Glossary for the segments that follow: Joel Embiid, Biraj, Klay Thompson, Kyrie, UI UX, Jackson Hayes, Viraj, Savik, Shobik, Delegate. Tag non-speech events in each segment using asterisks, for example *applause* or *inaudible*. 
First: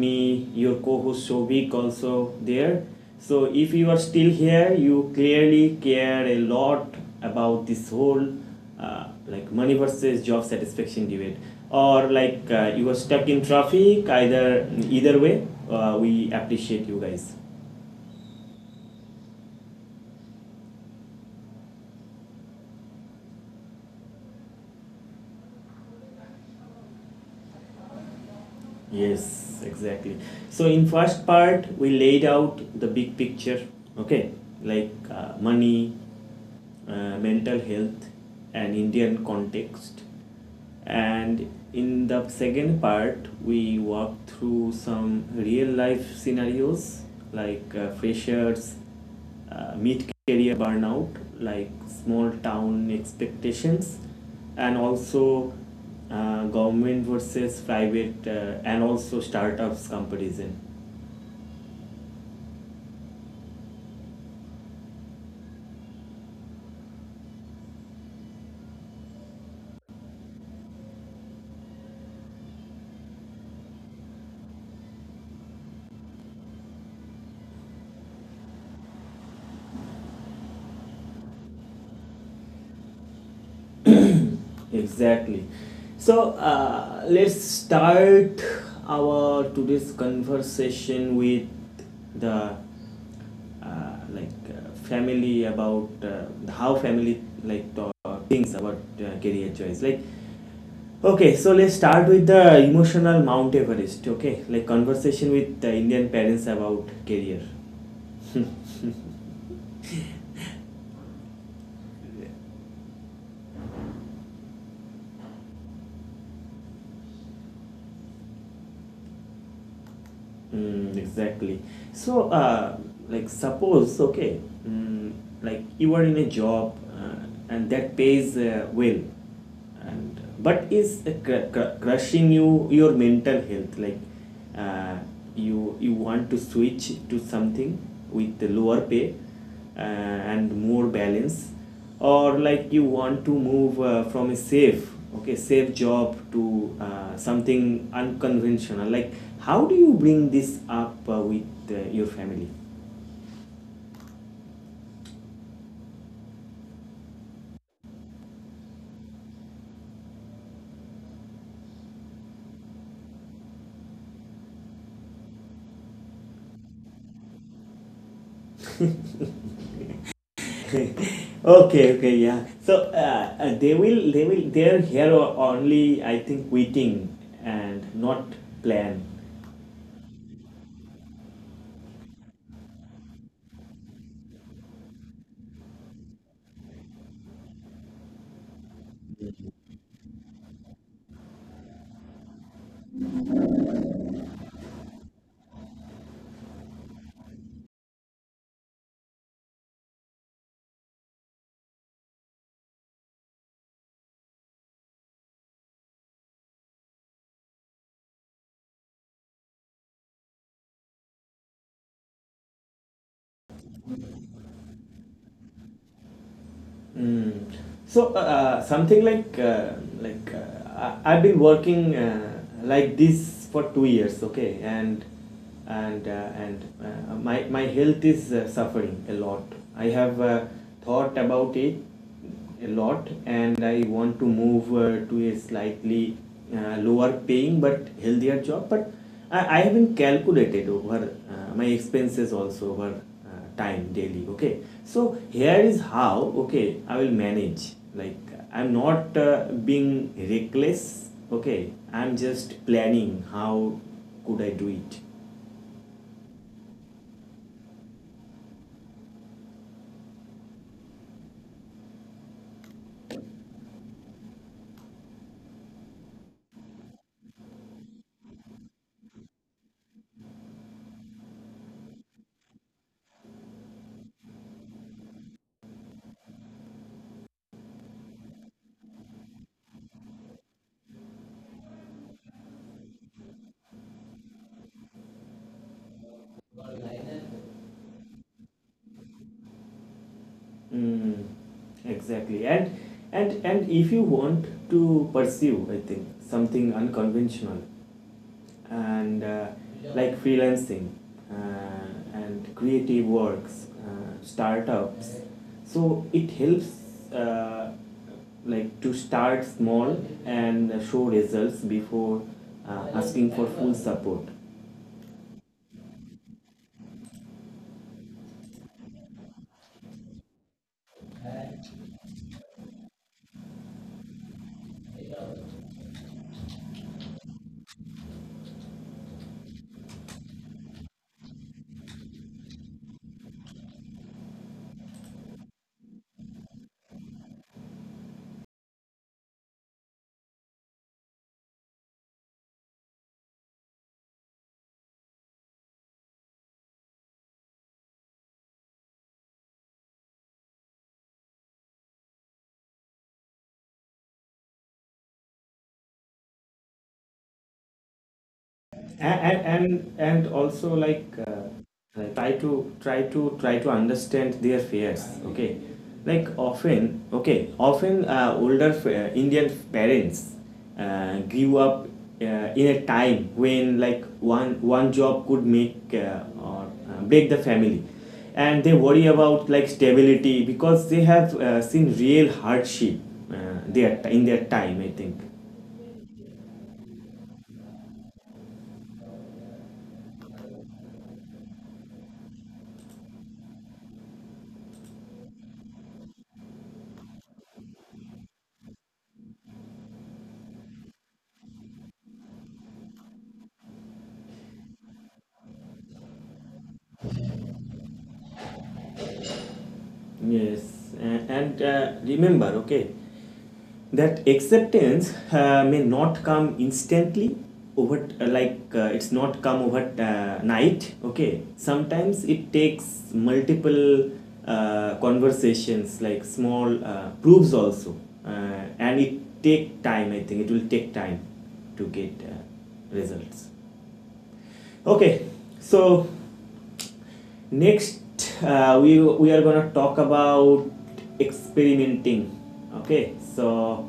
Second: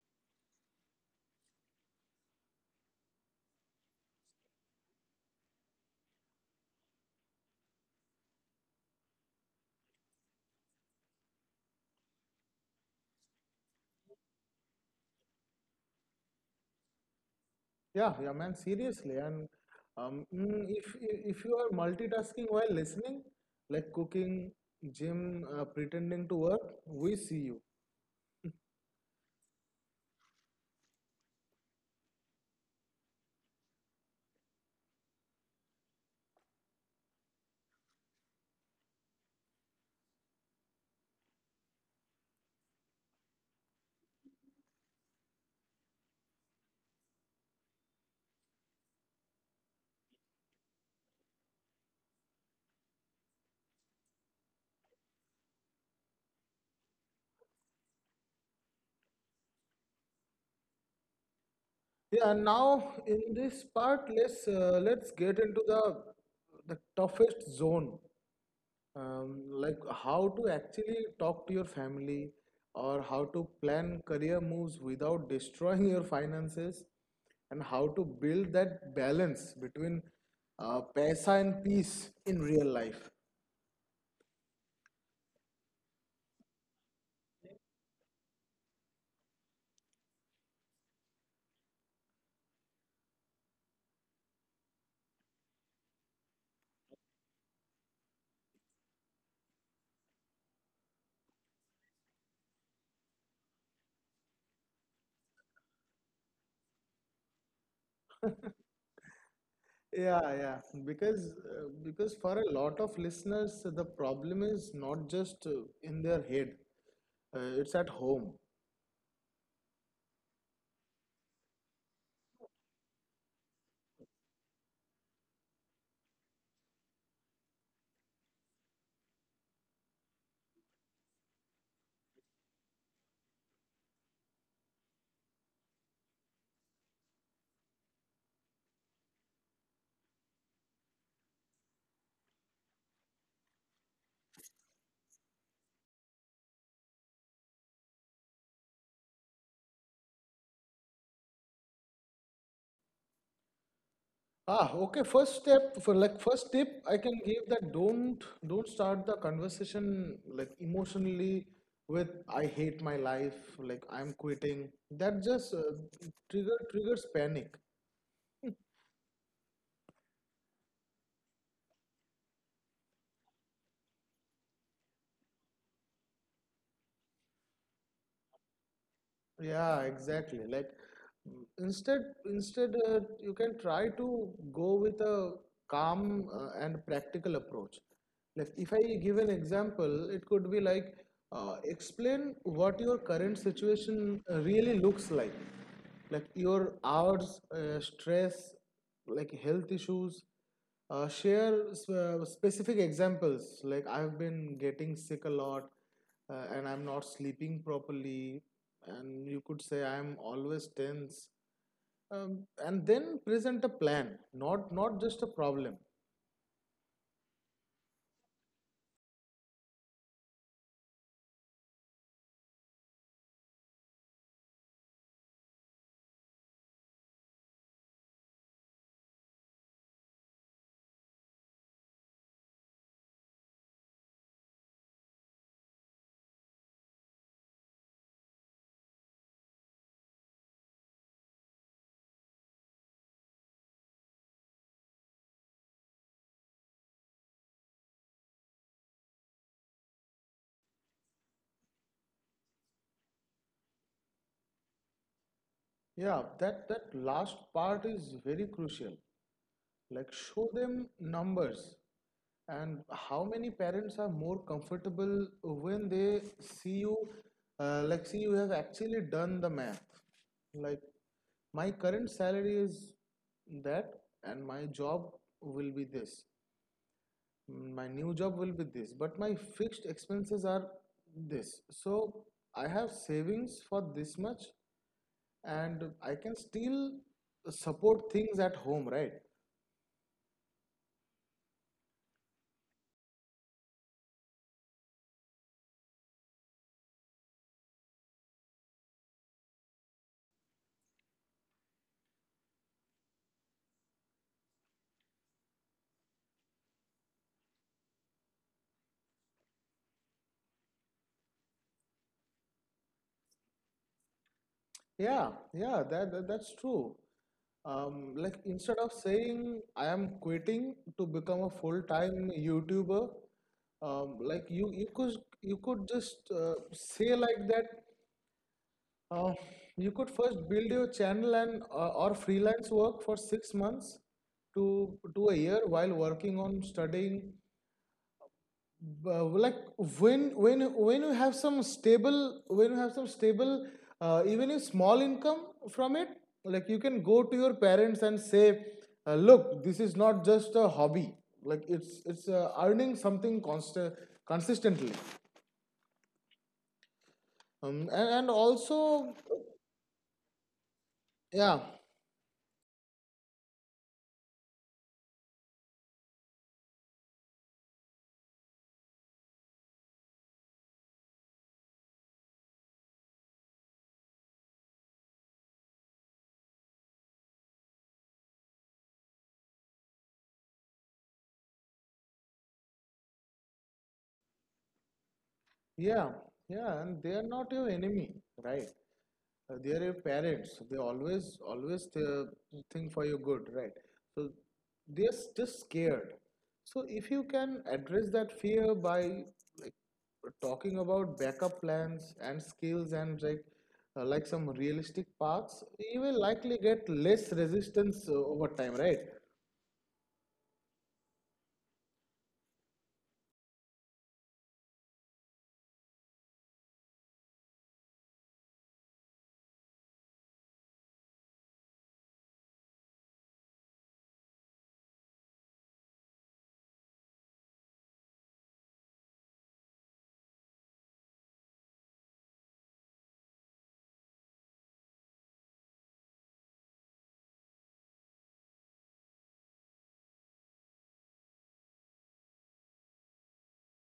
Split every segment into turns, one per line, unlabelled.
me your co-host Shobik also there. So, if you are still here, you clearly care a lot about this whole money versus job satisfaction debate or you were stuck in traffic either way we appreciate you guys.
Yeah, yeah, man, seriously. And um, mm, if if you are multitasking while listening, like cooking, gym, pretending to work, we see you.
Yes, exactly. So in first part we laid out the big picture, okay, money, mental health, and indian context. And in the second part we walked through some real life scenarios, freshers, mid-career burnout, like small town expectations, and also government versus private, and also startups comparison.
Yeah, and now in this part, let's get into the toughest zone, like how to actually talk to your family or how to plan career moves without *laughs* destroying your finances, and how to build that balance between paisa and peace in real life.
Exactly. So let's start our today's conversation with the like family about how family thinks about career choice, like, okay. So let's start with the emotional Mount Everest. Okay, like conversation with the Indian parents about career.
Yeah, yeah. Because for a lot of listeners, the problem is not just in their head. It's at home.
Mm, exactly. So, like suppose, okay, mm, like you are in a job and that pays well, and but is crushing you, your mental health, like, uh, you want to switch to something with the lower pay and more balance, or like you want to move from a safe, okay, safe job to something unconventional, like how do you bring this up with your family?
Ah, okay. First step for like first tip I can give that don't start the conversation like emotionally with I hate my life, like I'm quitting. That just triggers panic.
*laughs* Okay, okay, yeah. They will they're here only, I think, waiting and not plan.
Yeah, exactly. Like instead, you can try to go with a calm and practical approach. Like if I give an example, it could be like explain what your current situation really looks like your hours, stress, like health issues, share specific examples like I've been getting sick a lot, and I'm not sleeping properly, and you could say I'm always tense, and then present a plan, not just a problem.
Mm. So something like like uh, I- I've been working like this for 2 years, okay, and my health is suffering a lot. I have thought about it a lot, and I want to move to a slightly lower paying but healthier job. But I haven't calculated over my expenses also over time daily. Okay, so here is how, okay, I will manage. Like, I'm not being reckless. Okay, I'm just planning how could I do it.
Yeah, that last part is very crucial. Like, show them numbers, and how many parents are more comfortable when they see you, like, see you have actually done the math. Like, my current salary is that, and my job will be this. My new job will be this, but my fixed expenses are this. So, I have savings for this much, and I can still support things at home, right?
Mm, exactly. And and if you want to pursue, I think, something unconventional and like freelancing uh, and creative works, startups. So it helps, like, to start small and show results before asking for full support.
Yeah, yeah, that, that's true. Like instead of saying I am quitting to become a full-time YouTuber, like you could you could just say like that. Uh, you could first build your channel and or freelance work for 6 months to a year while working on studying, like when when when you have some stable when you have some stable even a small income from it. Like you can go to your parents and say, look, this is not just a hobby, like it's earning something constant consistently. And also,
And and also,
yeah,
like, try to understand their fears, okay, like often, okay, often older indian parents grew up uh, in a time when like one job could make or break the family, and they worry about like stability because they have seen real hardship their in their time, I think.
yeah, yeah. And they are not your enemy, right? They are your parents. So they always, always think for your good, right? So they are just scared. So if you can address that fear by, like, talking about backup plans and skills and like some realistic paths, you will likely get less resistance over time, right?
Yes. And, and remember, okay, that acceptance may not come instantly over, it's not come over night, okay. Sometimes it takes multiple conversations, like small proofs also, uh, and it take time, I think it will take time to get results. Okay, so next we are gonna talk about experimenting. Okay, so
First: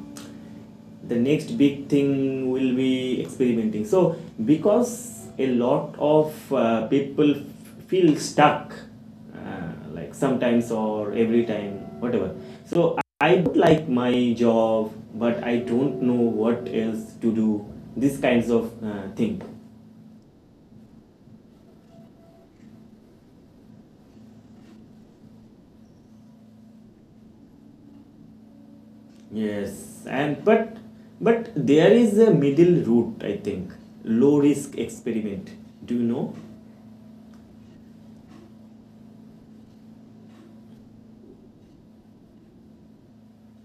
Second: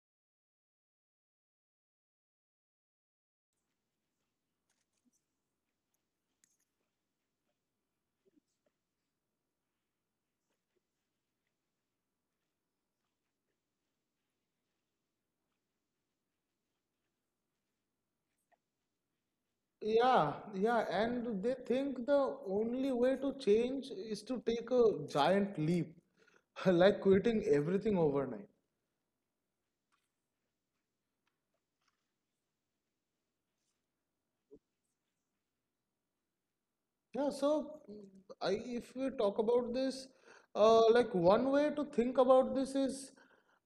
the next big thing will be experimenting. So, because a lot of people feel stuck, like sometimes or every time, whatever. So I don't like my job, but I don't know what else to do. These kinds of thing.
Yeah, yeah, and they think the only way to change is to take a giant leap, *laughs* like quitting everything overnight.
Yes, and but there is a middle route, I think. Low risk experiment. Do you know?
Yeah, so mm, if we talk about this, like one way to think about this is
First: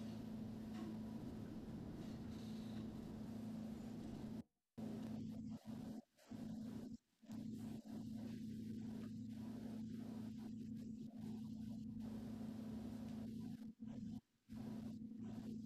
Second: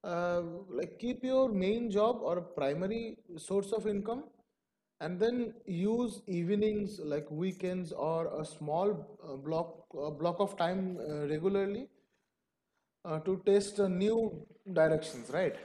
uh, like keep your main job or primary source of income, and then use evenings like weekends or a small block of time regularly to test new directions, right?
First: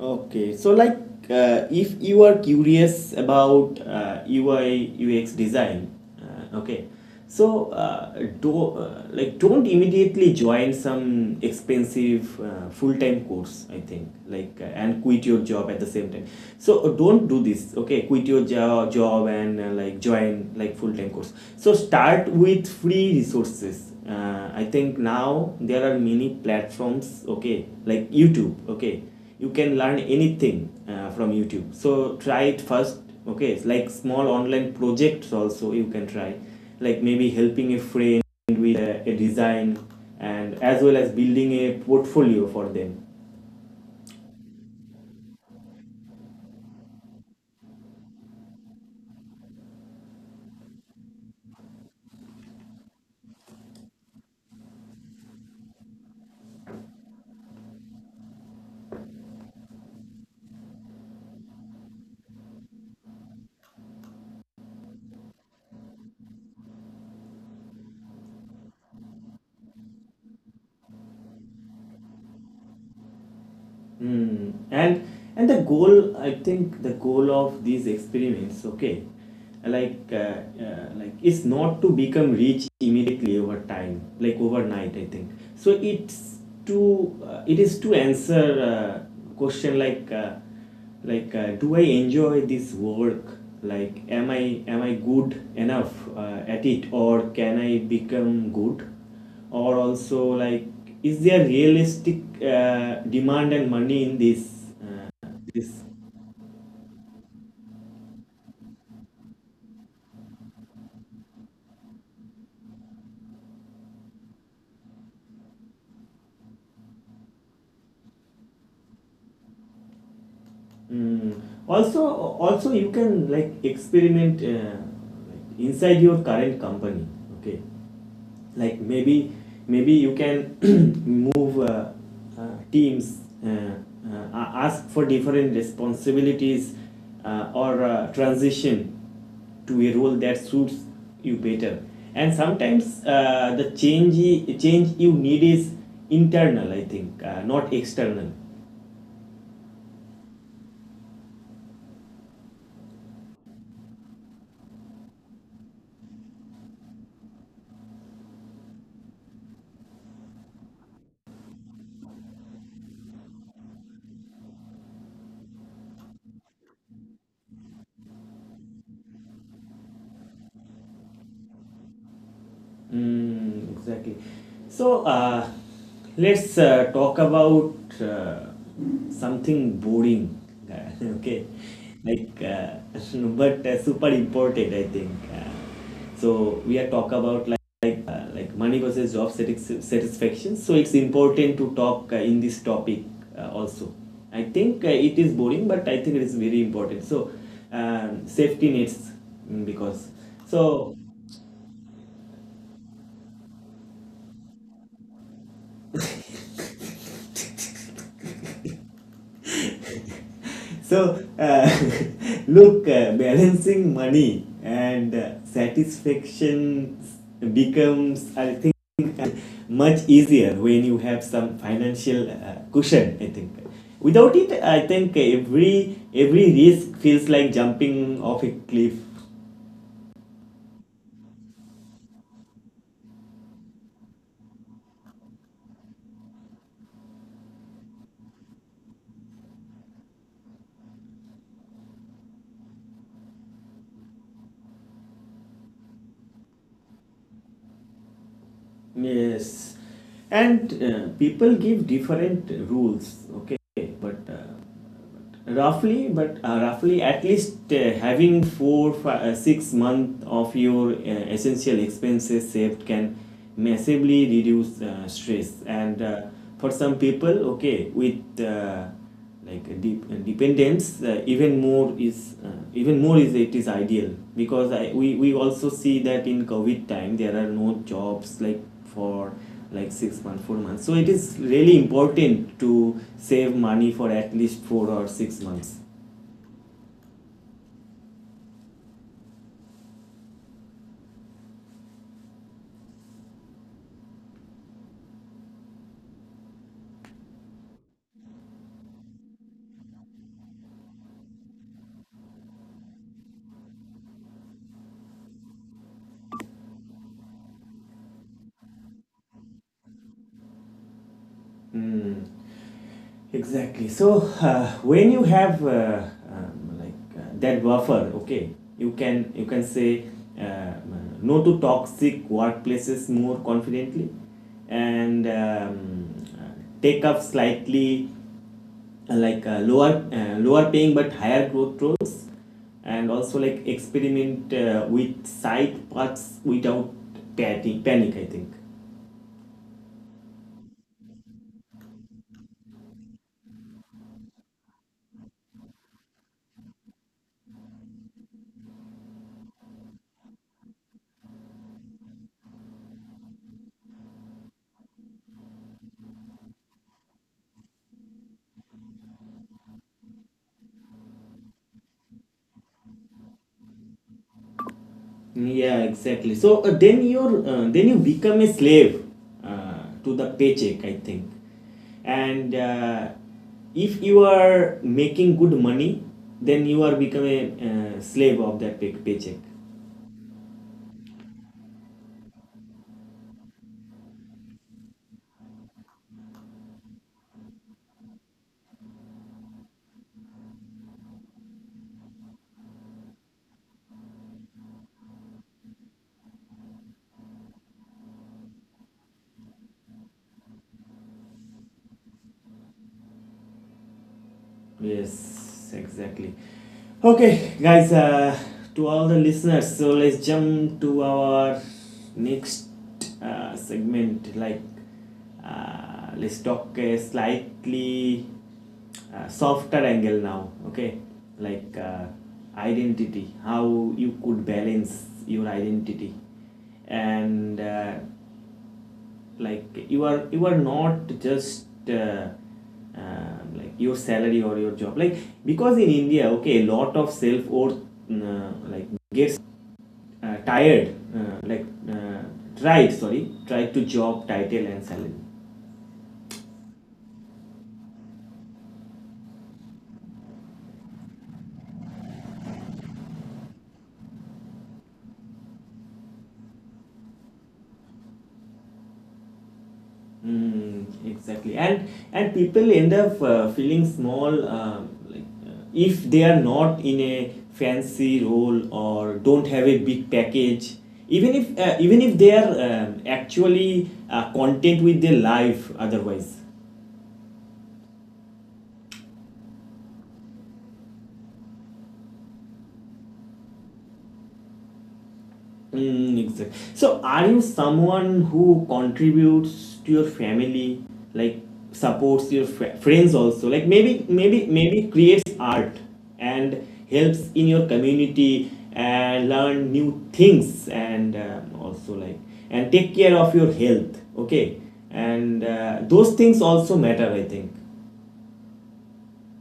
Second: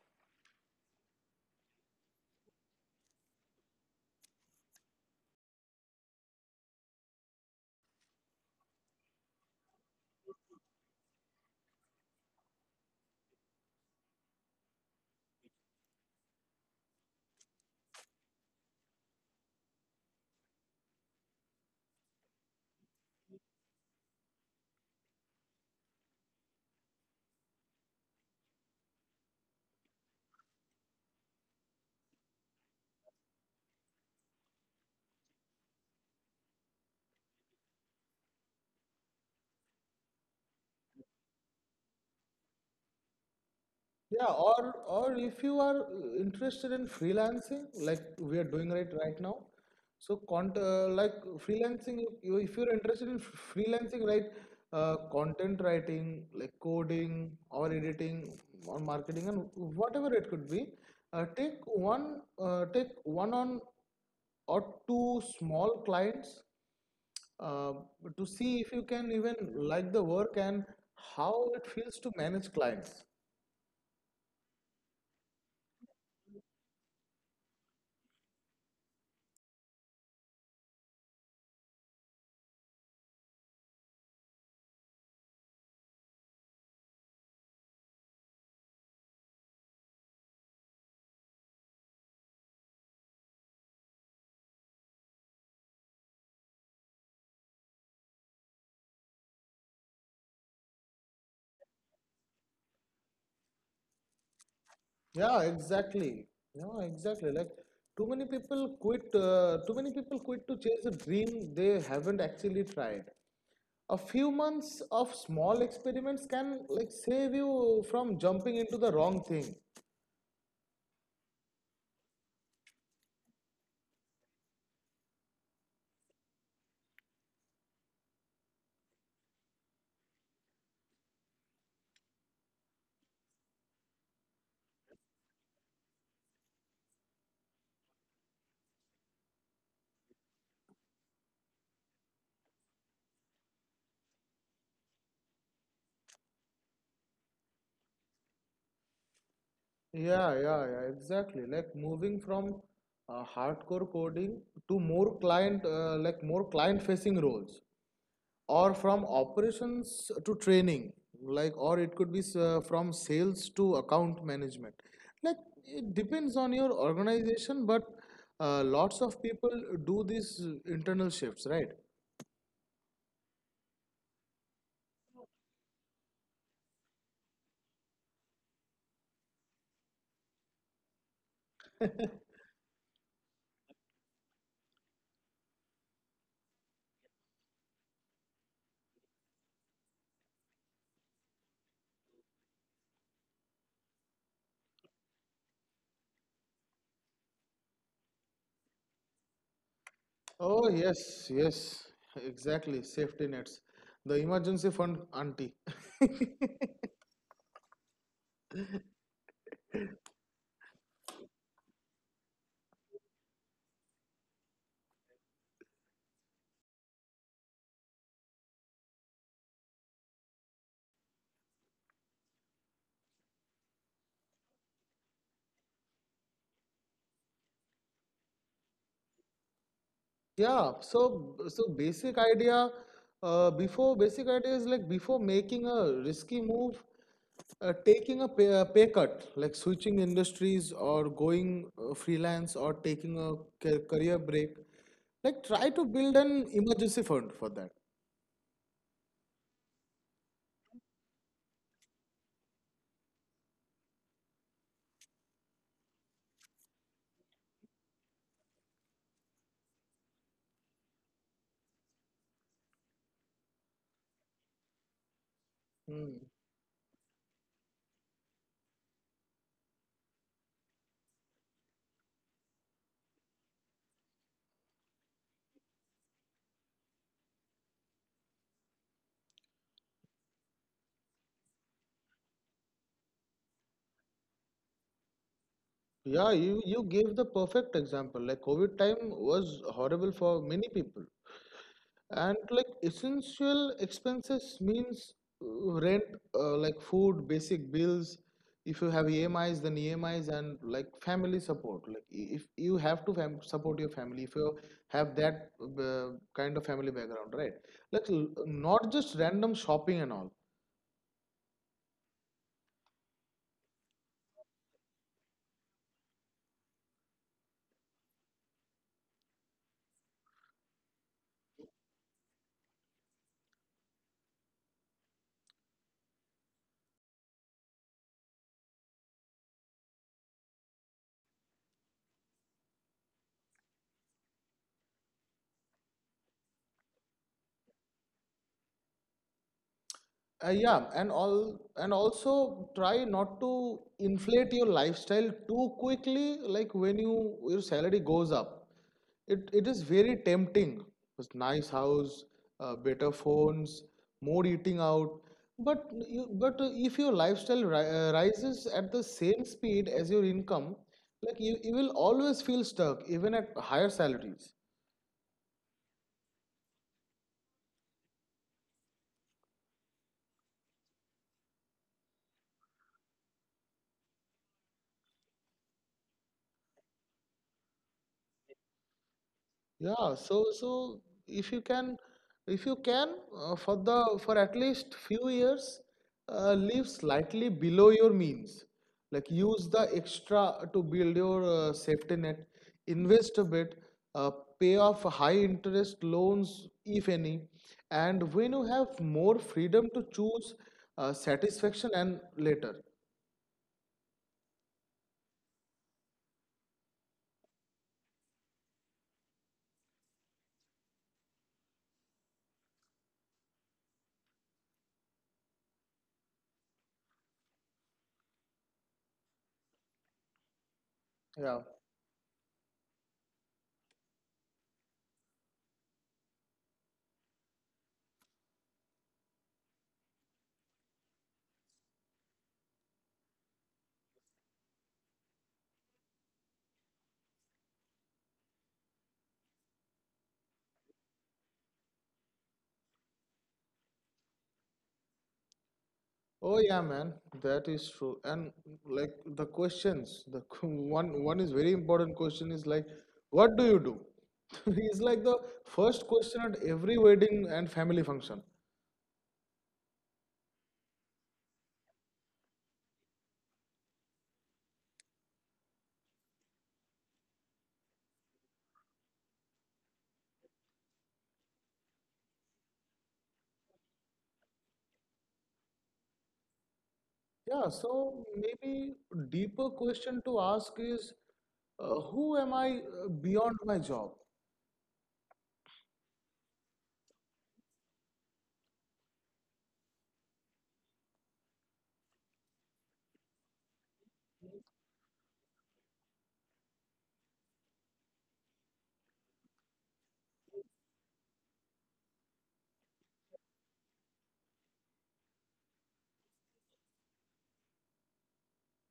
Okay, so like, if you are curious about UI UX design, okay, so do, don't immediately join some expensive full-time course, I think, and quit your job at the same time. So don't do this. Okay, quit your job and like join like full-time course. So start with free resources. I think now there are many platforms, okay, like youtube. Okay, you can learn anything from youtube, so try it first. Okay, it's like small online projects also you can try, like maybe helping a friend with a design, and as well as building a portfolio for them.
Yeah, or if you are interested in freelancing, like we are doing right now, so cont like freelancing, if you're interested in freelancing, right, content writing, like coding or editing or marketing and whatever it could be, uh, take uh, take one on or two small clients uh, to see if you can even like the work and how it feels to manage clients.
Hmm. And the goal, I think, the goal of these experiments, okay, like uh, is not to become rich immediately over time, like overnight, I think so. It's to, it is to answer question like, do I enjoy this work? Like, am I good enough at it, or can I become good? Or also, like, is there realistic demand and money in this uh,
Yeah,
this
exactly. Yeah, exactly. Like too many people quit to chase a dream they haven't actually tried. A few months of small experiments can like save you from jumping into the wrong thing.
mm. Also, also you can like experiment, like, inside your current company. Okay, like maybe, you can *clears throat* move, teams, uh, uh, ask for different responsibilities, or transition to a role that suits you better. And sometimes the change you need is internal, I think, not external.
Yeah, yeah, yeah. Exactly. Like moving from hardcore coding to more client-facing roles, or from operations to training, like, or it could be from sales to account management. Like, it depends on your organization, but lots of people do these internal shifts, right?
Mm, exactly. So let's talk about uh, something boring. *laughs* Okay, like, *laughs* but super important, I think. So we are talk about money versus satisfaction. So it's important to talk in this topic also. I think it is boring, but I think it is very important. So, safety nets, mm, because
Oh,
so
yes, yes, exactly. Safety nets. The emergency fund auntie. *laughs*
so *laughs* look, balancing money and satisfaction becomes, I think, uh, much easier when you have some financial cushion, I think. Without it, I think every risk feels like jumping off a cliff.
Yeah, so basic idea is like before making a risky move, a pay cut, like switching industries or going freelance or taking a career break, like try to build an emergency fund for that.
Yes, and people give different rules. Okay, but, uh, but roughly, at least having four, 6 months of your essential expenses saved can massively reduce stress. And
Mm.
for some people, okay, with like a dependence, even more is, it is ideal. Because I, we also see that in covid time there are no jobs like for like 6 months, 4 months. So it is really important to save money for at least 4 or 6 months.
Yeah, you gave the perfect example. Like COVID time was horrible for many people. And like essential expenses means rent, like food, basic bills. If you have EMIs, then EMIs and like family support. Like, if you have to fam support your family, if you have that kind of family background, right? Like, not just random shopping and all.
Exactly. So when you have, um, like that buffer, okay, you can say uh, no to toxic workplaces more confidently, and take up slightly lower paying but higher growth roles, and also like experiment with side parts without panic, I think.
Yeah, and all and also try not to inflate your lifestyle too quickly. Like when you, your salary goes up, it is very tempting. This nice house, better phones, more eating out. But if your lifestyle rises at the same speed as your income, like you will always feel stuck even at higher salaries.
Yeah, exactly. So then you become a slave to the paycheck, I think. And if you are making good money, then you are become a slave of that paycheck.
Yeah, so so if you can, if you can for the for at least few years, live slightly below your means. Like use the extra to build your safety net, invest a bit, uh, pay off high interest loans if any, and when you have more freedom to choose satisfaction and later.
Yes, exactly. Okay, guys, to all the listeners, so let's jump to our next segment. Like, let's talk a slightly softer angle now, okay?
Yeah.
Like, identity, how you could balance your identity and like you are not just, like, your salary or your job, like, because in india, okay, a lot of self worth like gets tired like tried sorry tried to job title and salary.
Oh yeah, man, that is true. And like the questions, the *laughs* one is very important question is like, what do you do? *laughs* It's like the first question at every wedding and family function.
Mm, exactly. And people end up feeling small, if they are not in a fancy role or don't have a big package. Even if, even if they are, actually content with their life, otherwise.
Yeah, so maybe deeper question to ask is, who am I beyond my job?
Mm, exactly. So, are you someone who contributes to your family, like supports your friends also? Like maybe, maybe, creates art and helps in your community and learn new things, and, also like and take care of your health. Okay, and those things also matter, I think.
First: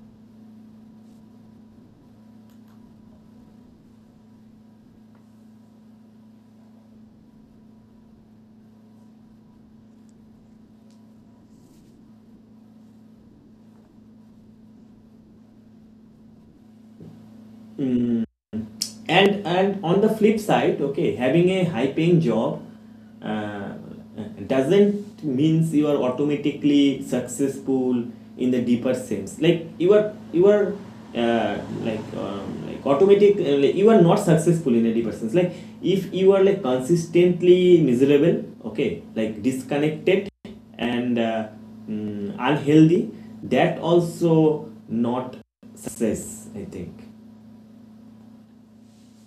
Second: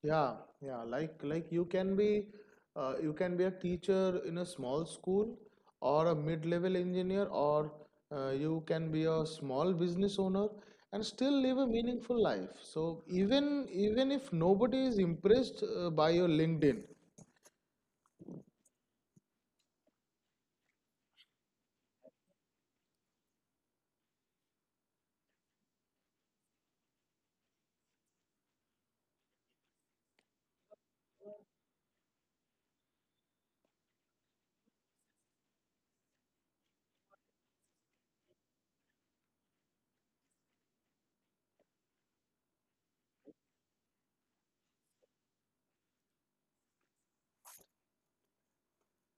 Yeah, yeah. Like you can be a teacher in a small school or a mid-level engineer, or you can be a small business owner, and still live a meaningful life. So even even if nobody is impressed by your LinkedIn.
And on the flip side, okay, having a high paying job uh, doesn't means you are automatically successful in the deeper sense. Like, you are, like automatic like you are not successful in a deeper sense, like if you are like consistently miserable, okay, like disconnected and mm, unhealthy, that also not success, I think.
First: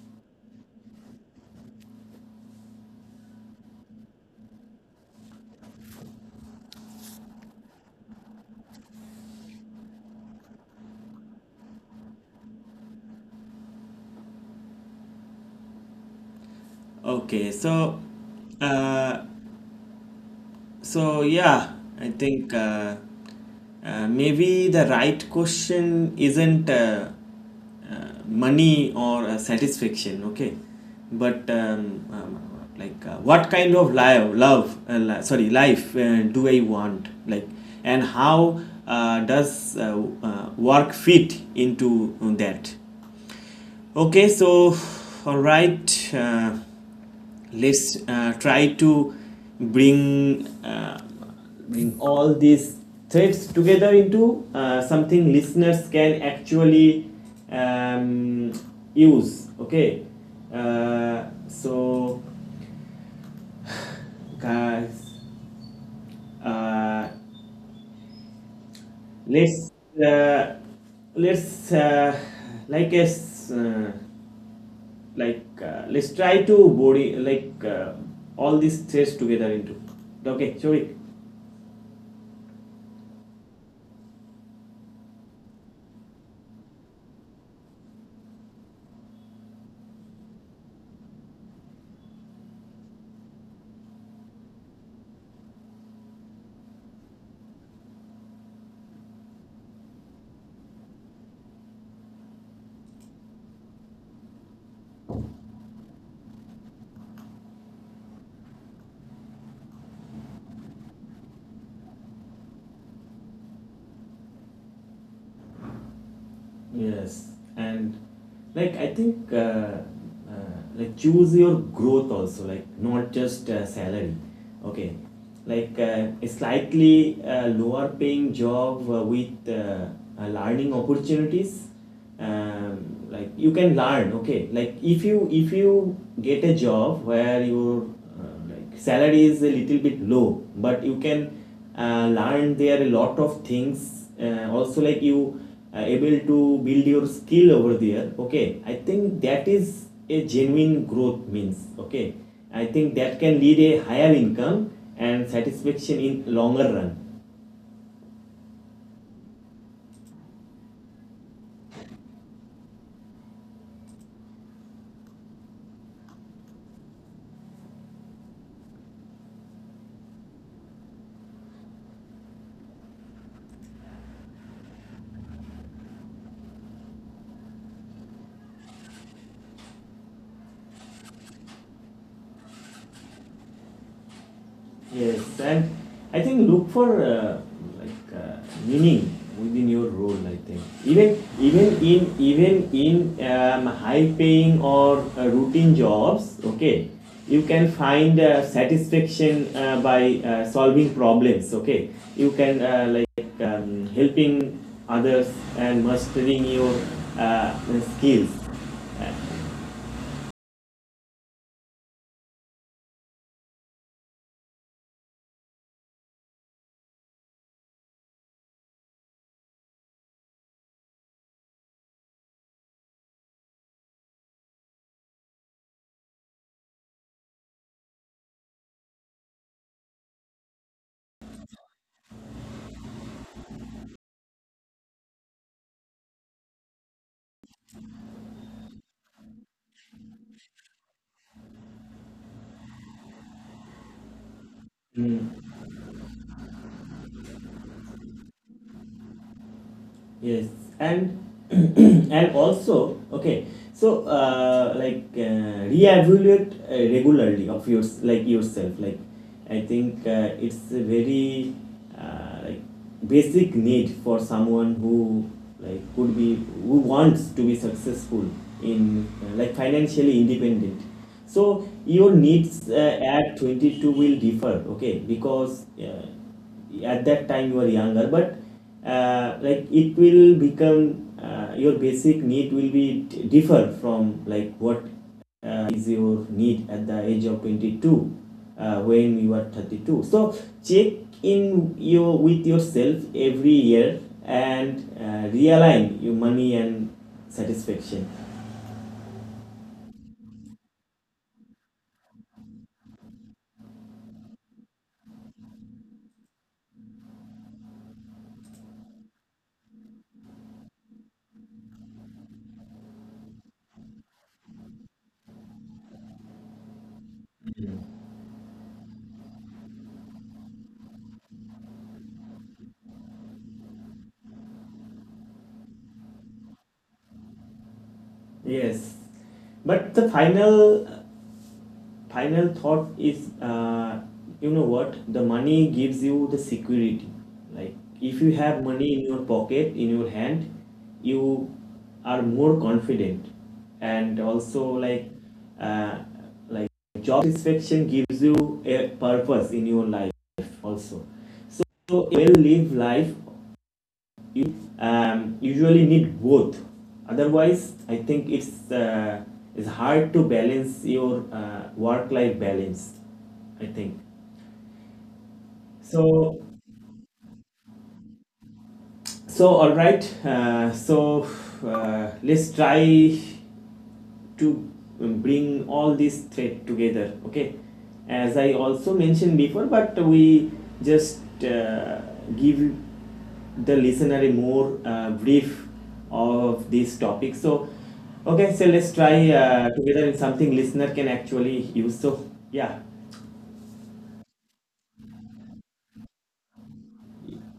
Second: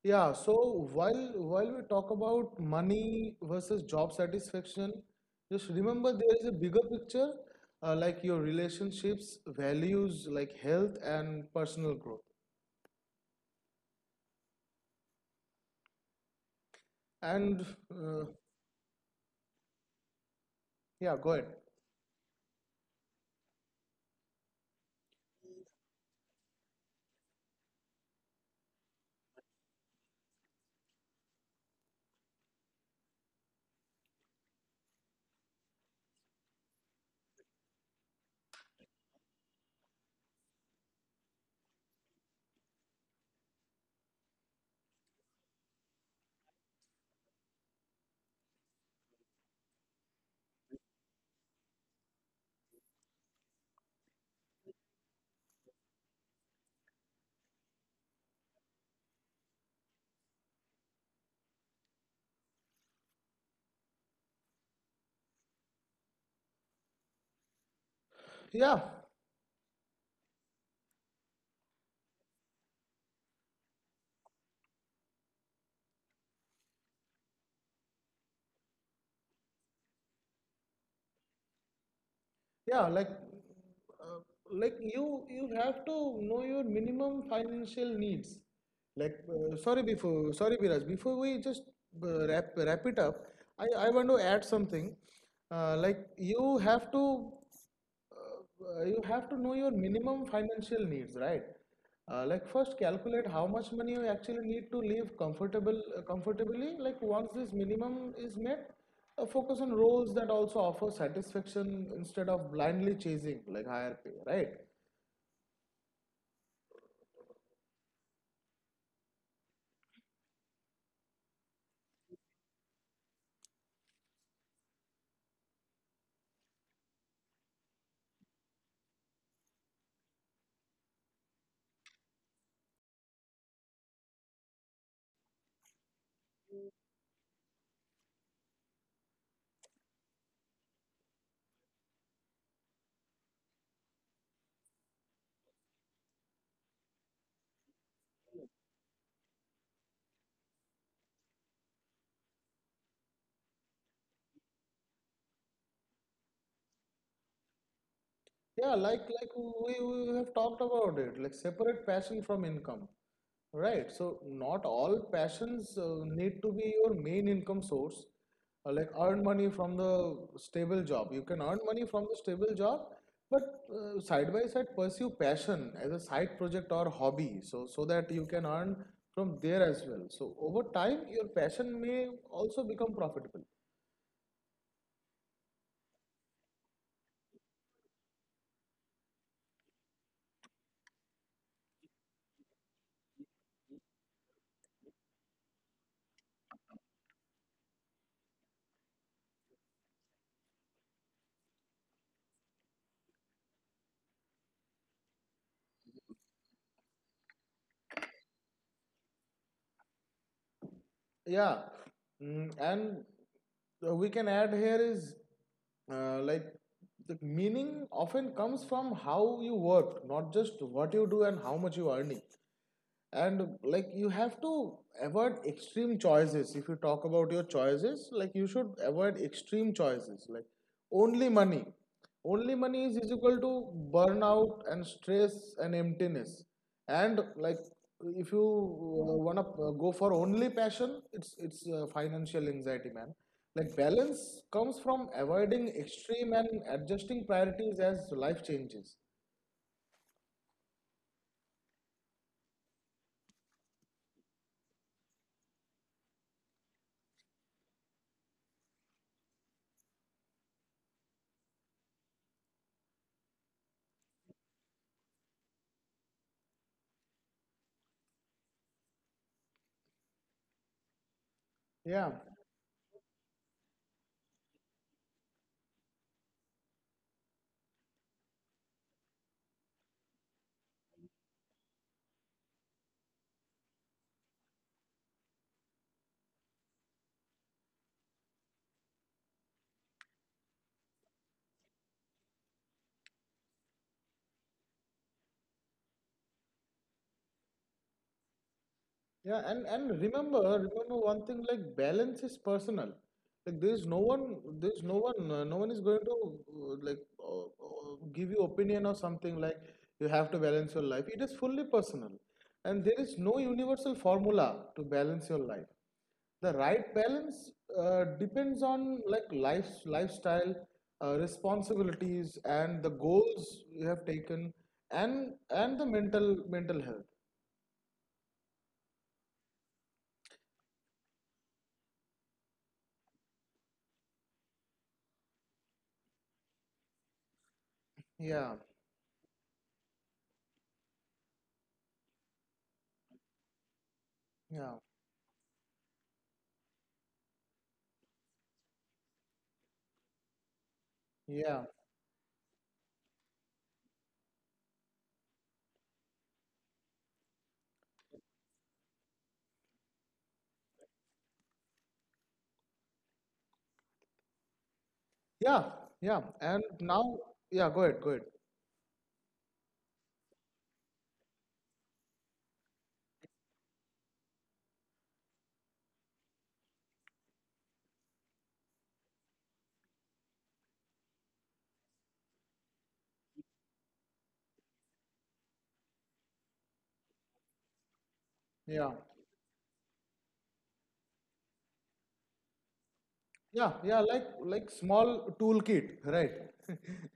Yeah, so while we talk about money versus job satisfaction, just remember there is a bigger picture, like your relationships, values, like health and personal growth.
Okay,
And
so
uh,
uh,
yeah, go ahead.
yeah, I think, maybe the right question isn't, money or satisfaction, okay, but, what kind of life, love, li- sorry, life do I want, like, and how does work fit into that? Okay, so all right, let's try to bring uh, bring all these threads together into something listeners can actually, um, use. Okay, so guys, uh,
Yeah,
let's, let's like a s- like let's try to body all these threads together into, okay, Shovik.
yeah, uh, you you have to know your minimum financial needs. Like, sorry before, sorry Biraj, before we just wrap it up, I want to add something. Like you have to know your minimum financial needs, right? Like first calculate how much money you actually need to live comfortable comfortably. Like once this minimum is met, focus on roles that also offer satisfaction instead of blindly chasing like higher pay, right?
Yes, and like I think like choose your growth also, like not just salary. Okay, like a slightly lower paying job with learning opportunities. um, like you can learn. Okay, like if you get a job where your like salary is a little bit low, but you can learn there a lot of things, also like you able to build your skill over there. Okay, I think that is a genuine growth means. Okay, I think that can lead a higher income and satisfaction in longer run.
Yeah, like we have talked about it, like separate passion from income, right? So not all passions need to be your main income source. Like earn money from the stable job. You can earn money from the stable job, but side by side pursue passion as a side project or hobby, so that you can earn from there as well. So over time, your passion may also become profitable.
Yes, and I think look for like meaning within your role. I think even in high-paying or routine jobs, okay, you can find satisfaction by solving problems. Okay, you can helping others and mastering your uh, skills.
Yeah, and we can add here is like the meaning often comes from how you work, not just what you do and how much you are earning. And like you have to avoid extreme choices. If you talk about your choices, like you should avoid extreme choices, like only money, only money is equal to burnout and stress and emptiness. And like if you wanna go for only passion, it's financial anxiety, man. Like balance comes
Mm,
from avoiding extreme and adjusting priorities as life changes.
yes, and *clears throat* and also okay. So like reevaluate regularly of your like yourself. Like I think it's a very like basic need for someone who like could be who wants to be successful in like financially independent. So your
Yeah.
needs at 22 will differ. Okay, because. At that time you are younger, but like it will become your basic need will be differ from like what is your need at the age of 22 when you are 32. So check in your with yourself every year and realign your money and satisfaction.
Yeah, and remember, remember one thing, like balance is personal. Like there is no one, no one is going to give you opinion or something. Like, you have to balance your life. It is fully personal, and there is no universal formula to balance your life. The right balance depends on like lifestyle, responsibilities, and the goals you have taken, and the mental health.
Yes, but the final final thought is you know what, the money gives you the security. Like if you have money
Yeah,
in your pocket, in your hand, you are more confident, and also
yeah,
uh, like job satisfaction gives you a purpose in your life also. So
yeah.
so a well lived life, you usually need both. Otherwise, I think it's hard to balance your work-life balance. I think
Yeah,
so.
yeah. And now, yeah, go ahead, go ahead.
So all right. So let's try to bring all these thread together. Okay, as I also mentioned before, but we just give the listener a more brief of this topic. So okay, so let's try
Yeah,
together in something listener can actually use. So yeah,
yeah, yeah. Like small toolkit, right?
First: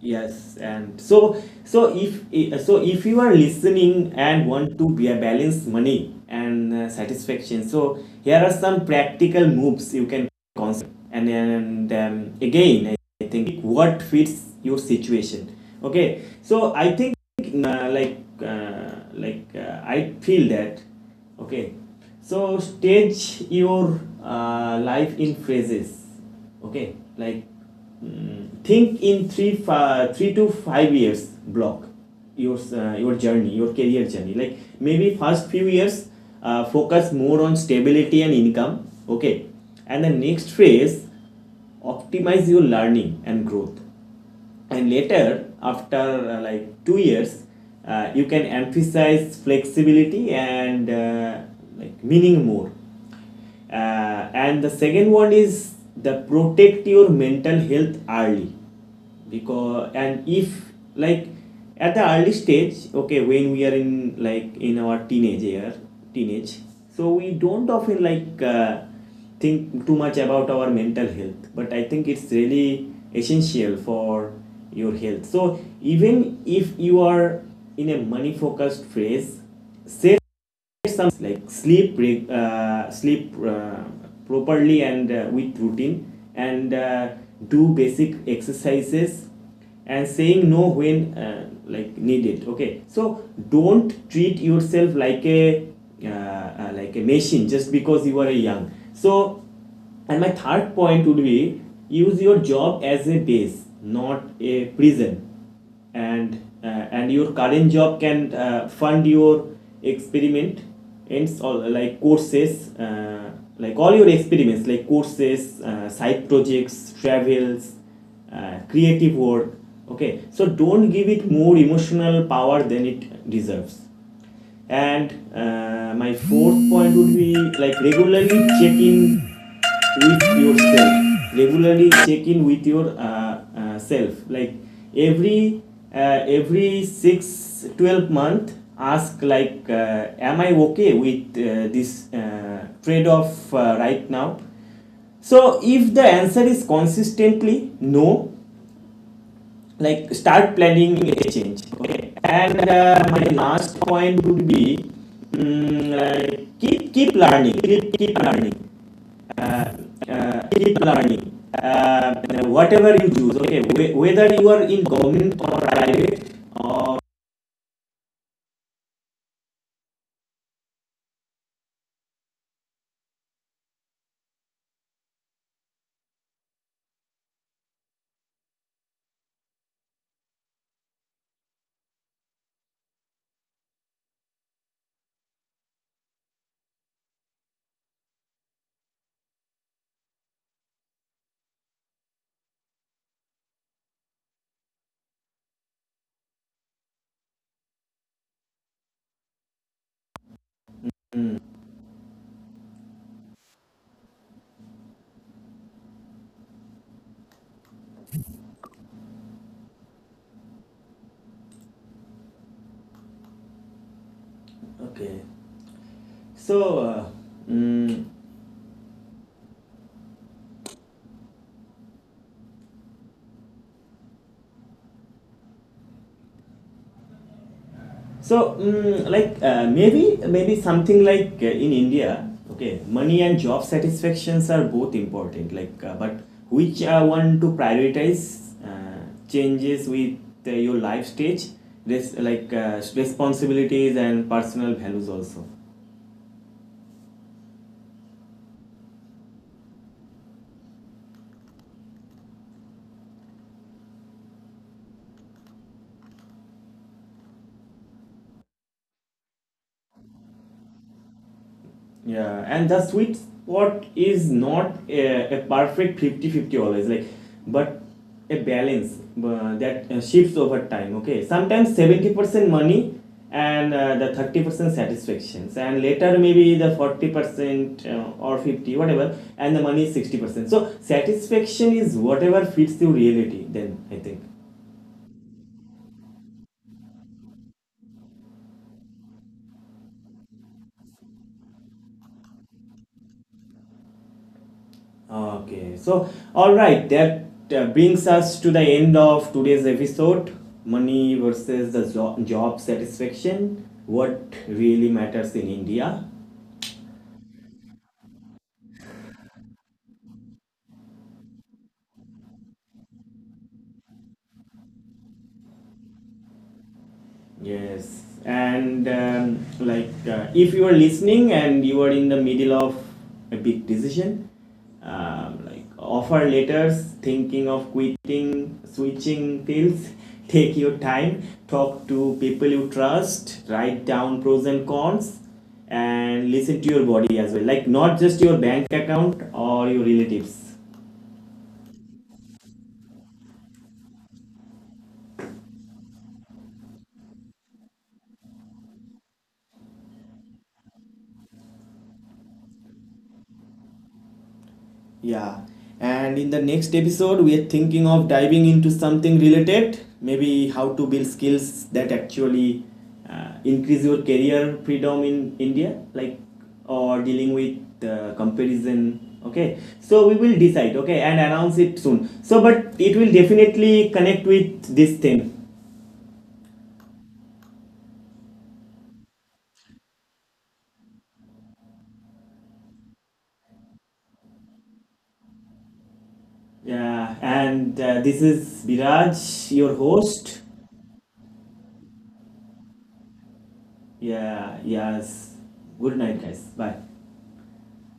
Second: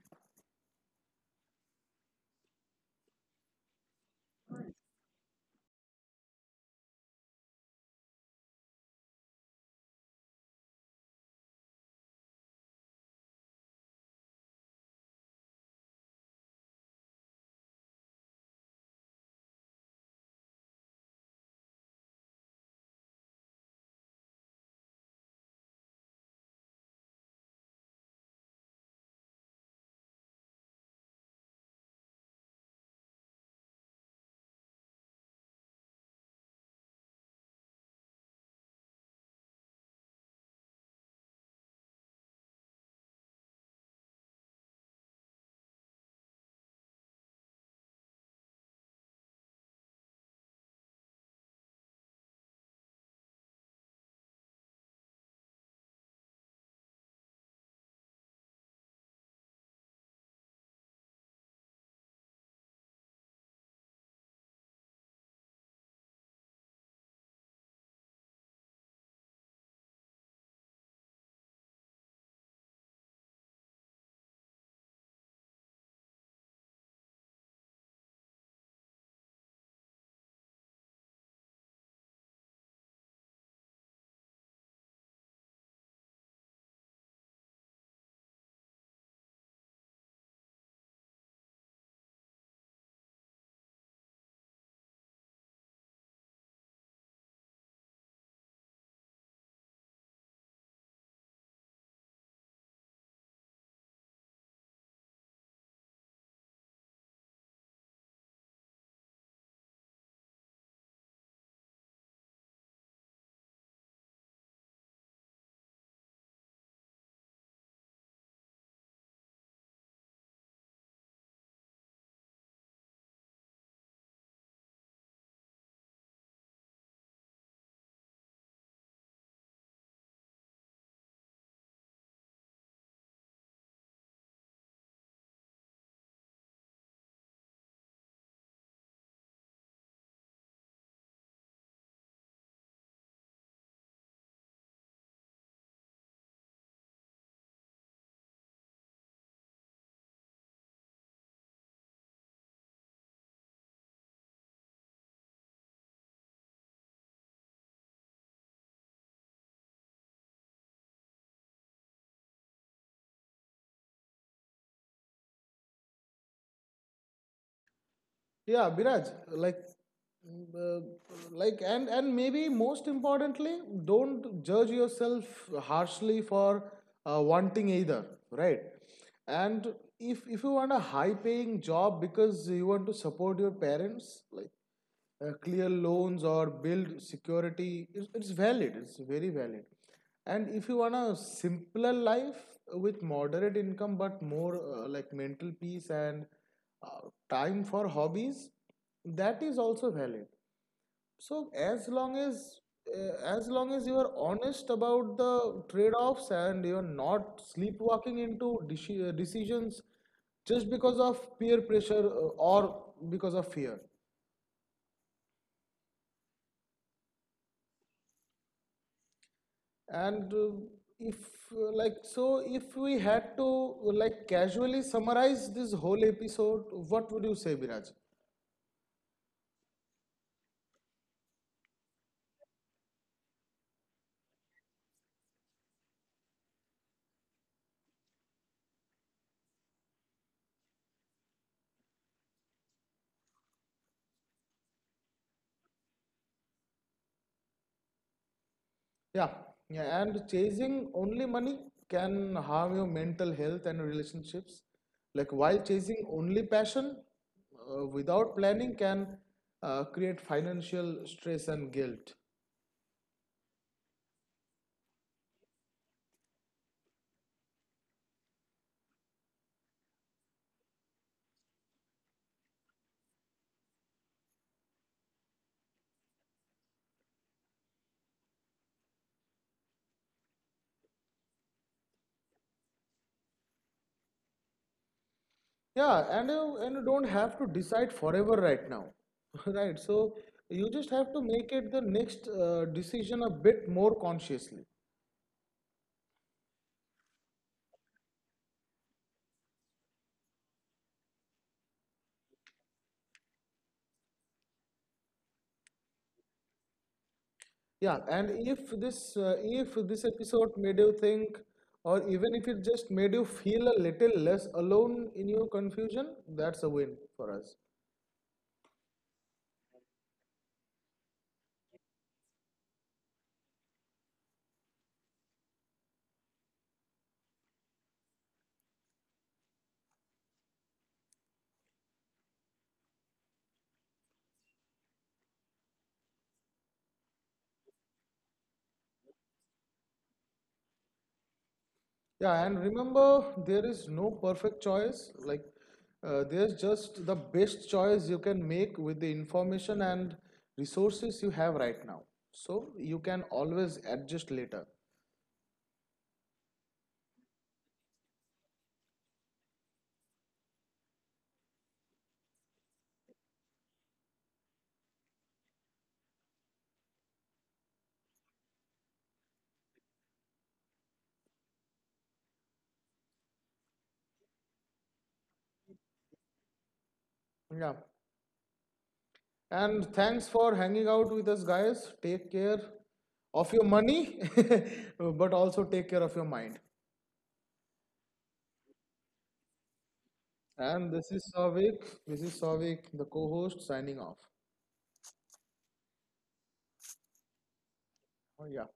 yes, and so if you are listening and want to be a balance money and satisfaction, so here are some practical moves you can consider. And again, I think what fits your situation. Okay, so I think uh, like uh, I feel that okay, so stage your life in phases. Okay, like mm, think in 3 to 5 years block your journey, your career journey. Like maybe first few years focus more on stability and income. Okay, and the next phase optimize your learning and growth, and later after like 2 years you can emphasize flexibility and like meaning more. And the second one is the protect your mental health early. Because and if like at the early stage, okay, when we are in like in our teenage year, teenage, so we don't often like think too much about our mental health, but I think it's really essential for your health. So even if you are in a money focused phase, set some like sleep sleep properly and with routine and do basic exercises and saying no when like needed. Okay, so don't treat yourself like a machine just because you are young. So and my third point would be use your job as a base, not a prison. And and your current job can fund your experiment ends all like courses, like all your experiments, like courses, side projects, travels, creative work. Okay, so don't give it more emotional power than it deserves. And my fourth point would be like regularly check in with yourself. Regularly check in with your self. Like every every six, 12 month, ask like, am I okay with this trade off right now? So if the answer is consistently no, like start planning a change. Okay, and my last point would be mm, keep, learning uh, keep learning uh, whatever you do. Okay, whether you are in government or private or
Yeah, Biraj. Like, mm, uh, like, and maybe most importantly, don't judge yourself harshly for wanting either, right? And if you want a high paying job because you want to support your parents, like, clear loans or build security, it's valid, it's very valid. And if you want a simpler life with moderate income but more like mental peace and uh, time for hobbies, that is also valid. So as long as, as long as you are honest about the trade offs, and you are not sleepwalking into decisions just because of peer pressure or because of fear.
okay. So mm,
And If, if we had to like casually summarize this whole episode, what would you say, Viraj?
so, mm, like maybe something like in India, okay, money and job satisfactions are both important. Like, but which one to prioritize changes with your life stage, like responsibilities and personal values also.
Yeah, yeah. And chasing only money can harm your mental health and relationships. Like while chasing only passion, without planning, can create financial stress and guilt.
Yeah, and the sweet spot is not a perfect 50 50 always, like, but a balance that shifts over time. Okay, sometimes 70% money and the 30% satisfactions, and later maybe the 40% or 50, whatever, and the money is 60%. So, satisfaction is whatever fits your reality, then I think.
Yeah, and you don't have to decide forever right now, *laughs* right? So you just have to make it the next decision a bit more consciously.
Okay, so all right, that brings us to the end of today's episode, money versus the job satisfaction, what really matters in India.
Yeah, and if this episode made you think, or even if it just made you feel a little less alone in your confusion, that's a win for us.
Yes, and like if you are listening and you are in the middle of a big decision, like offer letters, thinking of quitting, switching fields, *laughs* take your time, talk to people you trust, write down pros and cons, and listen to your body as well. Like not just your bank account or your relatives.
Yeah, and remember, there is no perfect choice. Like, there's just the best choice you can make with the information and resources you have right now. So you can always adjust later.
Yeah. And in the next episode, we are thinking of diving into something related, maybe how to build skills that actually increase your career freedom in India, like or dealing with comparison. Okay, so we will decide. Okay, and announce it soon. So, but it will definitely connect with this thing.
Yeah. And thanks for hanging out with us, guys. Take care of your money, *laughs* but also take care of your mind.
Yeah, and this is Viraj, your
And this
host.
is Savik. The co-host, signing off.
Yeah, yes. Good night, guys. Bye.
Oh, yeah.